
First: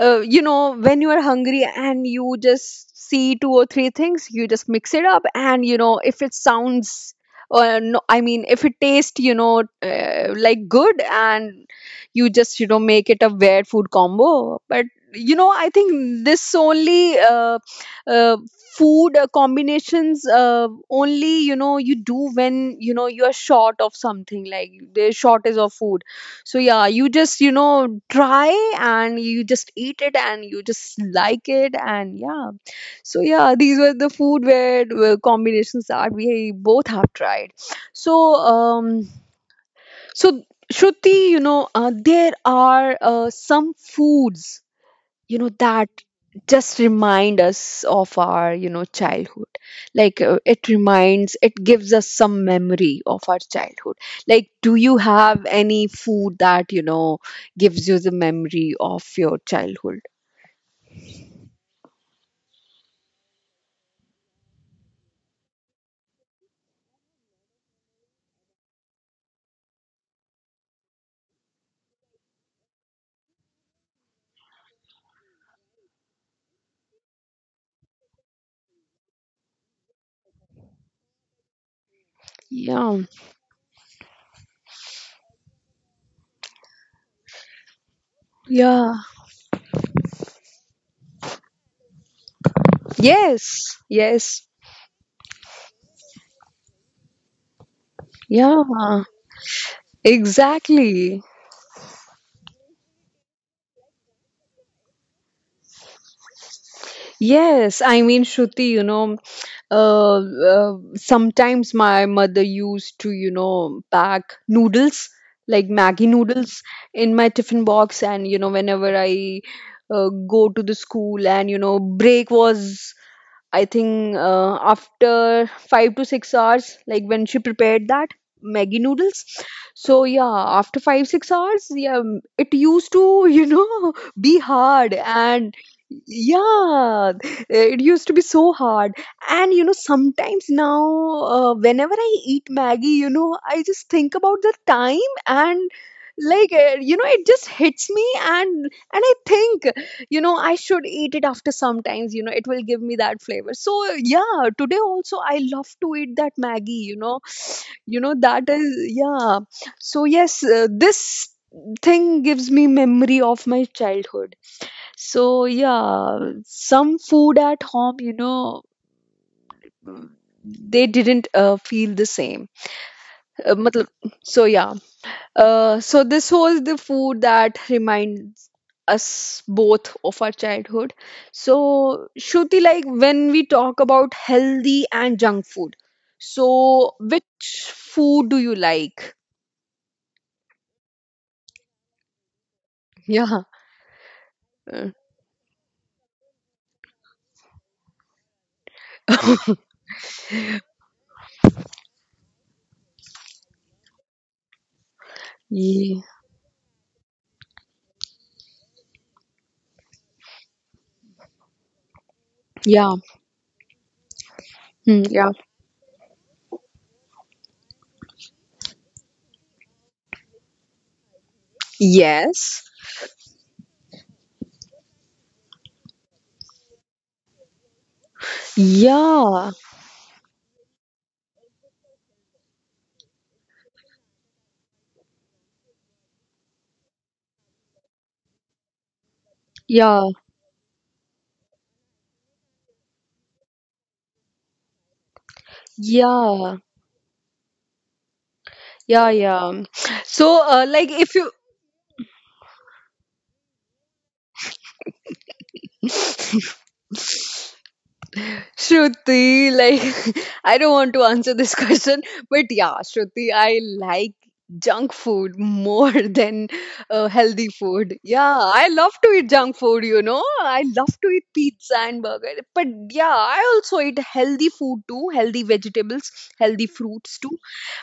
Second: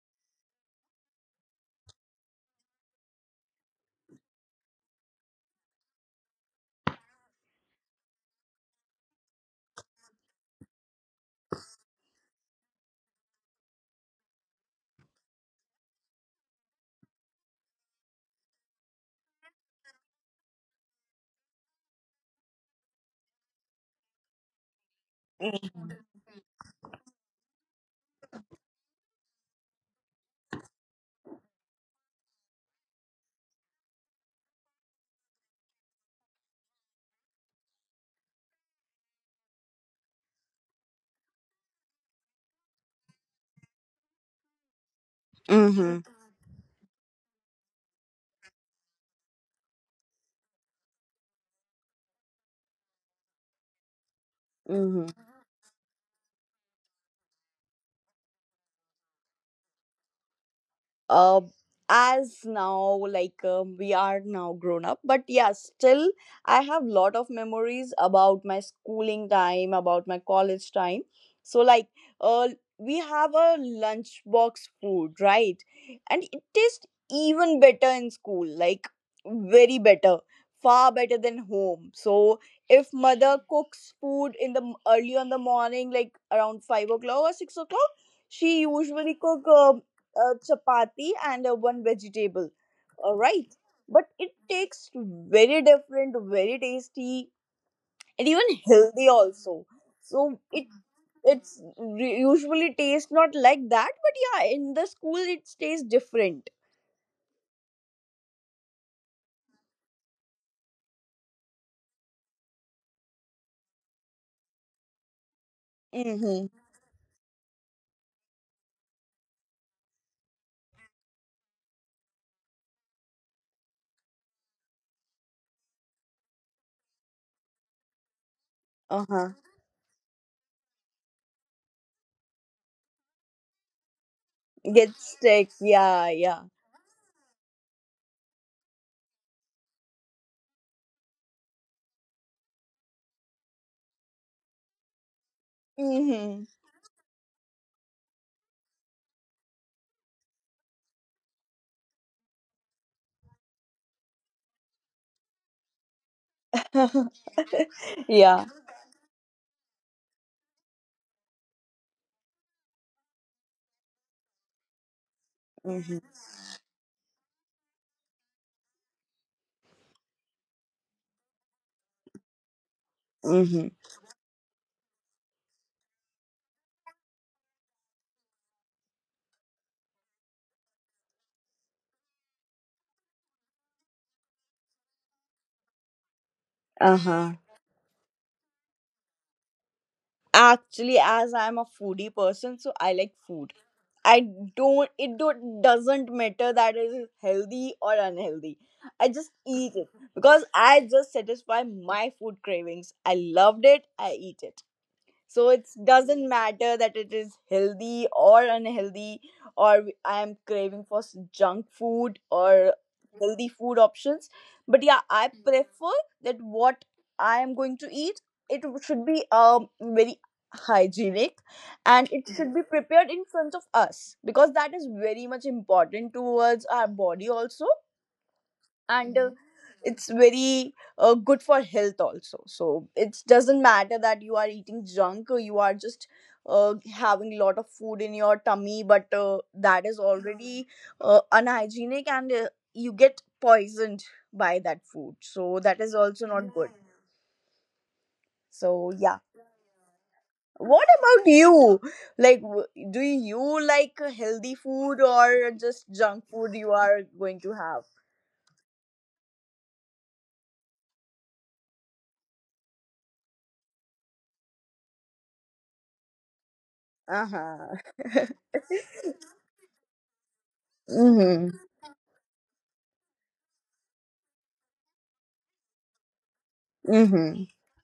[SPEAKER 1] uh, you know, when you are hungry and you just see two or three things, you just mix it up, and you know, if it sounds no, I mean, if it tastes, you know, like good, and you just, you know, make it a weird food combo. But you know, I think this only uh, food combinations only, you know, you do when you know you are short of something, like there's shortage of food. So yeah, you just, you know, try and you just eat it and you just like it, and yeah. So yeah, these were the food where were combinations that we both have tried. So um, so Shruti, you know, there are some foods, you know,
[SPEAKER 2] Mm-hmm.
[SPEAKER 1] that just remind us of our, you know, childhood. Like it reminds, it gives us some memory of our childhood. Like, do you
[SPEAKER 2] Hmm.
[SPEAKER 1] have any food that, you know, gives you the memory of your childhood?
[SPEAKER 2] uh, as now, like, we are now grown up, but yeah, still I have lot of memories about my schooling time, about my college time. So like, uh, we have a lunchbox food, right? And it tastes even better in school, like very better, far better than home. So if
[SPEAKER 1] Yeah,
[SPEAKER 2] mother cooks food in the early on the morning, like around 5 o'clock or 6 o'clock, she
[SPEAKER 1] yeah.
[SPEAKER 2] usually cook chapati and one vegetable. All right.
[SPEAKER 1] Yes,
[SPEAKER 2] But it
[SPEAKER 1] yes.
[SPEAKER 2] takes very different, very tasty, and even
[SPEAKER 1] Yeah,
[SPEAKER 2] healthy also. So it
[SPEAKER 1] exactly.
[SPEAKER 2] it's re- usually tastes not like that, but yeah, in the school it tastes different.
[SPEAKER 1] Yes, I mean, Shruti, you know, sometimes my mother used to, you know, pack noodles, like Maggie
[SPEAKER 2] Mm-hmm.
[SPEAKER 1] noodles, in my tiffin box. And, you know, whenever I go to the school and, you know, break was I think after 5 to 6 hours, like when she prepared that Maggie noodles.
[SPEAKER 2] Uh-huh.
[SPEAKER 1] So yeah, after 5 6 hours, yeah, it used to, you know, be hard,
[SPEAKER 2] Gets sick.
[SPEAKER 1] and
[SPEAKER 2] Yeah, yeah.
[SPEAKER 1] yeah, it used to be so hard. And you know, sometimes now, whenever I eat Maggie, you know, I just think about the time, and
[SPEAKER 2] Mm-hmm.
[SPEAKER 1] like you know, it just hits me, and I think, you know, I should eat it after sometimes, you know, it will give me that flavor. So yeah, today also I love to eat that Maggie, you know, you know
[SPEAKER 2] Yeah.
[SPEAKER 1] that is, yeah. So yes, this thing gives me memory of my childhood. So
[SPEAKER 2] Mm-hmm.
[SPEAKER 1] yeah, some food at home, you know, they didn't feel the same,
[SPEAKER 2] Mm-hmm.
[SPEAKER 1] matlab, so yeah. So this was the food that reminds us both of our childhood. So Shruti, like, when we talk about healthy and junk food, so
[SPEAKER 2] Uh-huh.
[SPEAKER 1] which food do you like?
[SPEAKER 2] Actually, as I'm a foodie person, so I like
[SPEAKER 1] Yeah.
[SPEAKER 2] food. I
[SPEAKER 1] Uh,
[SPEAKER 2] don't it don't doesn't matter that it is healthy or unhealthy. I just eat it because I just satisfy my food cravings. I loved it, I eat it. So it
[SPEAKER 1] ye-
[SPEAKER 2] doesn't matter that it is healthy or unhealthy, or I am craving for junk food or
[SPEAKER 1] Yeah.
[SPEAKER 2] healthy food options. But yeah,
[SPEAKER 1] Hmm,
[SPEAKER 2] I
[SPEAKER 1] yeah.
[SPEAKER 2] prefer that what I am going to eat, it should be very hygienic, and it should
[SPEAKER 1] Yes.
[SPEAKER 2] be prepared in front of us because that is very much important towards our body also. And mhm,
[SPEAKER 1] Yeah.
[SPEAKER 2] it's very good for health also. So it doesn't matter that you are eating junk or you are just having a lot of food in your tummy, but that is
[SPEAKER 1] Yeah.
[SPEAKER 2] already unhygienic and you get poisoned by that food, so that is also not
[SPEAKER 1] Yeah.
[SPEAKER 2] good. So
[SPEAKER 1] Yeah.
[SPEAKER 2] yeah,
[SPEAKER 1] Yeah. So,
[SPEAKER 2] what
[SPEAKER 1] like, if
[SPEAKER 2] about
[SPEAKER 1] you
[SPEAKER 2] you, like, do you like healthy food or just junk food you are going to have?
[SPEAKER 1] Shruti, like, I don't want to answer this question, but yeah, Shruti, I like junk food more than healthy
[SPEAKER 2] Uh-huh.
[SPEAKER 1] food. Yeah, I love to eat junk food, you know. I love to eat
[SPEAKER 2] Mm-hmm.
[SPEAKER 1] pizza and burger, but yeah, I also eat healthy food too, healthy vegetables, healthy fruits too,
[SPEAKER 2] Mm-hmm.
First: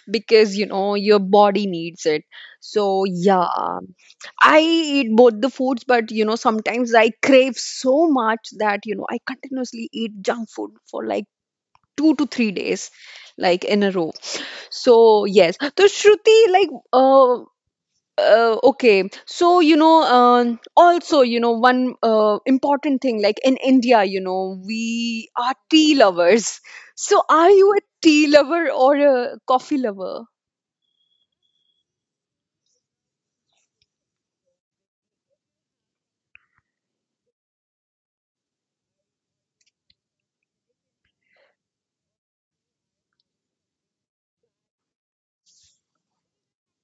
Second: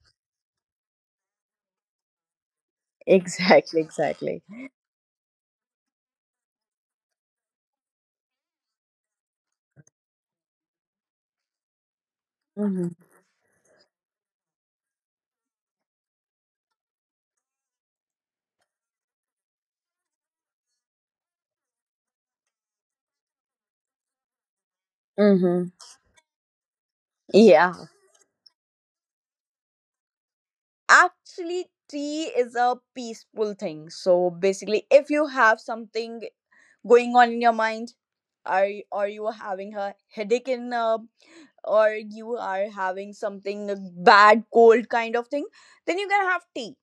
[SPEAKER 1] because you know, your body needs it. So yeah,
[SPEAKER 2] Exactly, exactly.
[SPEAKER 1] I eat both the foods, but you know, sometimes I crave so much that you know, I continuously eat junk food for like 2 to 3 days,
[SPEAKER 2] Mm-hmm.
[SPEAKER 1] like in a row. So yes, so Shruti, like uh, okay, so you know, also you know, one important thing, like in India, you know, we are
[SPEAKER 2] Mm-hmm.
[SPEAKER 1] tea lovers. So are you
[SPEAKER 2] Yeah.
[SPEAKER 1] a tea lover or a coffee lover?
[SPEAKER 2] Actually, tea is a peaceful thing. So basically, if you have something going on in your mind, are, or you are having a headache in, or you are having something bad, cold kind of thing, then you can have tea.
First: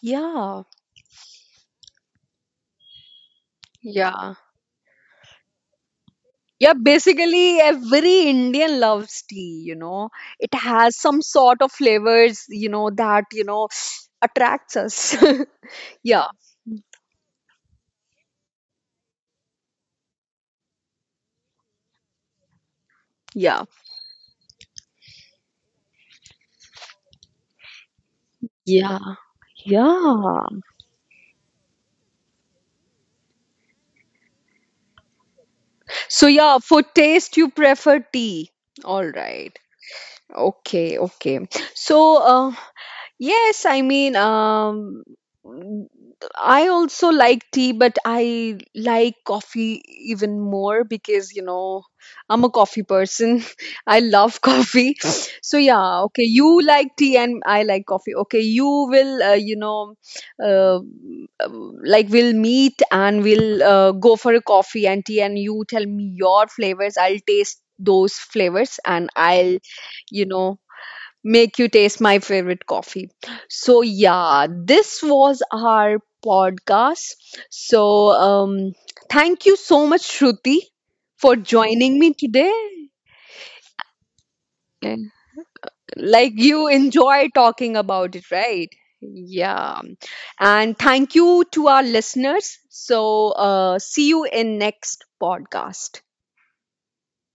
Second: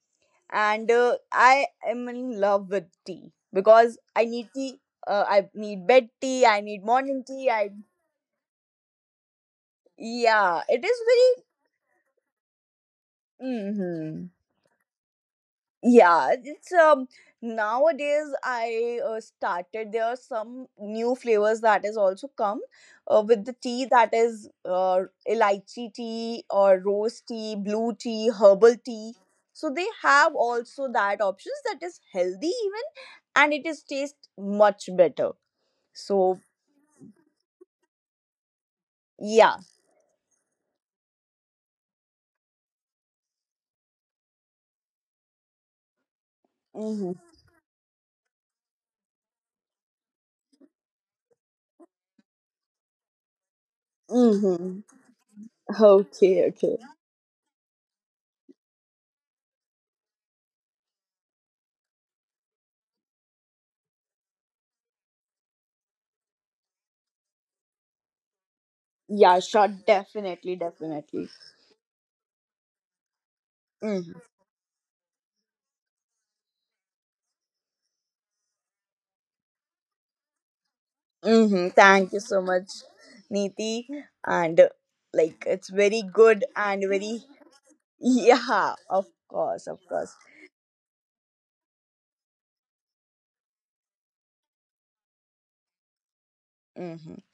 [SPEAKER 1] Yeah,
[SPEAKER 2] And I am in love with tea because I
[SPEAKER 1] yeah,
[SPEAKER 2] need tea. I need bed tea. I
[SPEAKER 1] yeah,
[SPEAKER 2] need morning tea.
[SPEAKER 1] basically
[SPEAKER 2] I
[SPEAKER 1] every Indian loves tea, you know. It
[SPEAKER 2] yeah, it
[SPEAKER 1] has
[SPEAKER 2] is
[SPEAKER 1] some
[SPEAKER 2] very.
[SPEAKER 1] sort of flavors, you know, that you know,
[SPEAKER 2] Mm-hmm.
[SPEAKER 1] attracts us. Yeah.
[SPEAKER 2] Yeah, it's nowadays I started, there are some new flavors that has also come with the
[SPEAKER 1] Yeah.
[SPEAKER 2] tea, that is elaichi tea or rose tea, blue tea, herbal
[SPEAKER 1] Yeah.
[SPEAKER 2] tea. So they have
[SPEAKER 1] Yeah.
[SPEAKER 2] also that options that is healthy even, and it is taste much better.
[SPEAKER 1] So
[SPEAKER 2] So
[SPEAKER 1] yeah, for taste you prefer tea. All right.
[SPEAKER 2] yeah.
[SPEAKER 1] Okay, okay. So yes, I mean, mm, I also
[SPEAKER 2] Mm-hmm.
[SPEAKER 1] like tea, but I like coffee even more because, you know, I'm a coffee person. I love
[SPEAKER 2] Mm-hmm.
[SPEAKER 1] coffee. So, yeah, okay,
[SPEAKER 2] Okay,
[SPEAKER 1] you
[SPEAKER 2] okay.
[SPEAKER 1] like tea and I like coffee. Okay, you will, you know, uh, like, we'll meet and we'll go for a coffee and tea, and you tell me your flavors. I'll taste those flavors and
[SPEAKER 2] Yeah,
[SPEAKER 1] I'll,
[SPEAKER 2] sure,
[SPEAKER 1] you
[SPEAKER 2] definitely,
[SPEAKER 1] know,
[SPEAKER 2] definitely.
[SPEAKER 1] make you taste my favorite coffee. So,
[SPEAKER 2] Hmm.
[SPEAKER 1] yeah, this was our podcast. So, thank you so much, Shruti, for
[SPEAKER 2] Mm-hmm.
[SPEAKER 1] joining
[SPEAKER 2] Thank
[SPEAKER 1] me
[SPEAKER 2] you so
[SPEAKER 1] today.
[SPEAKER 2] much, Neeti. And
[SPEAKER 1] Eh,
[SPEAKER 2] like, it's very
[SPEAKER 1] like,
[SPEAKER 2] good
[SPEAKER 1] you
[SPEAKER 2] and very,
[SPEAKER 1] enjoy talking about it, right?
[SPEAKER 2] yeah, of course, of
[SPEAKER 1] Yeah.
[SPEAKER 2] course.
[SPEAKER 1] And thank you to our listeners. So, see you in next podcast.
[SPEAKER 2] Mm-hmm.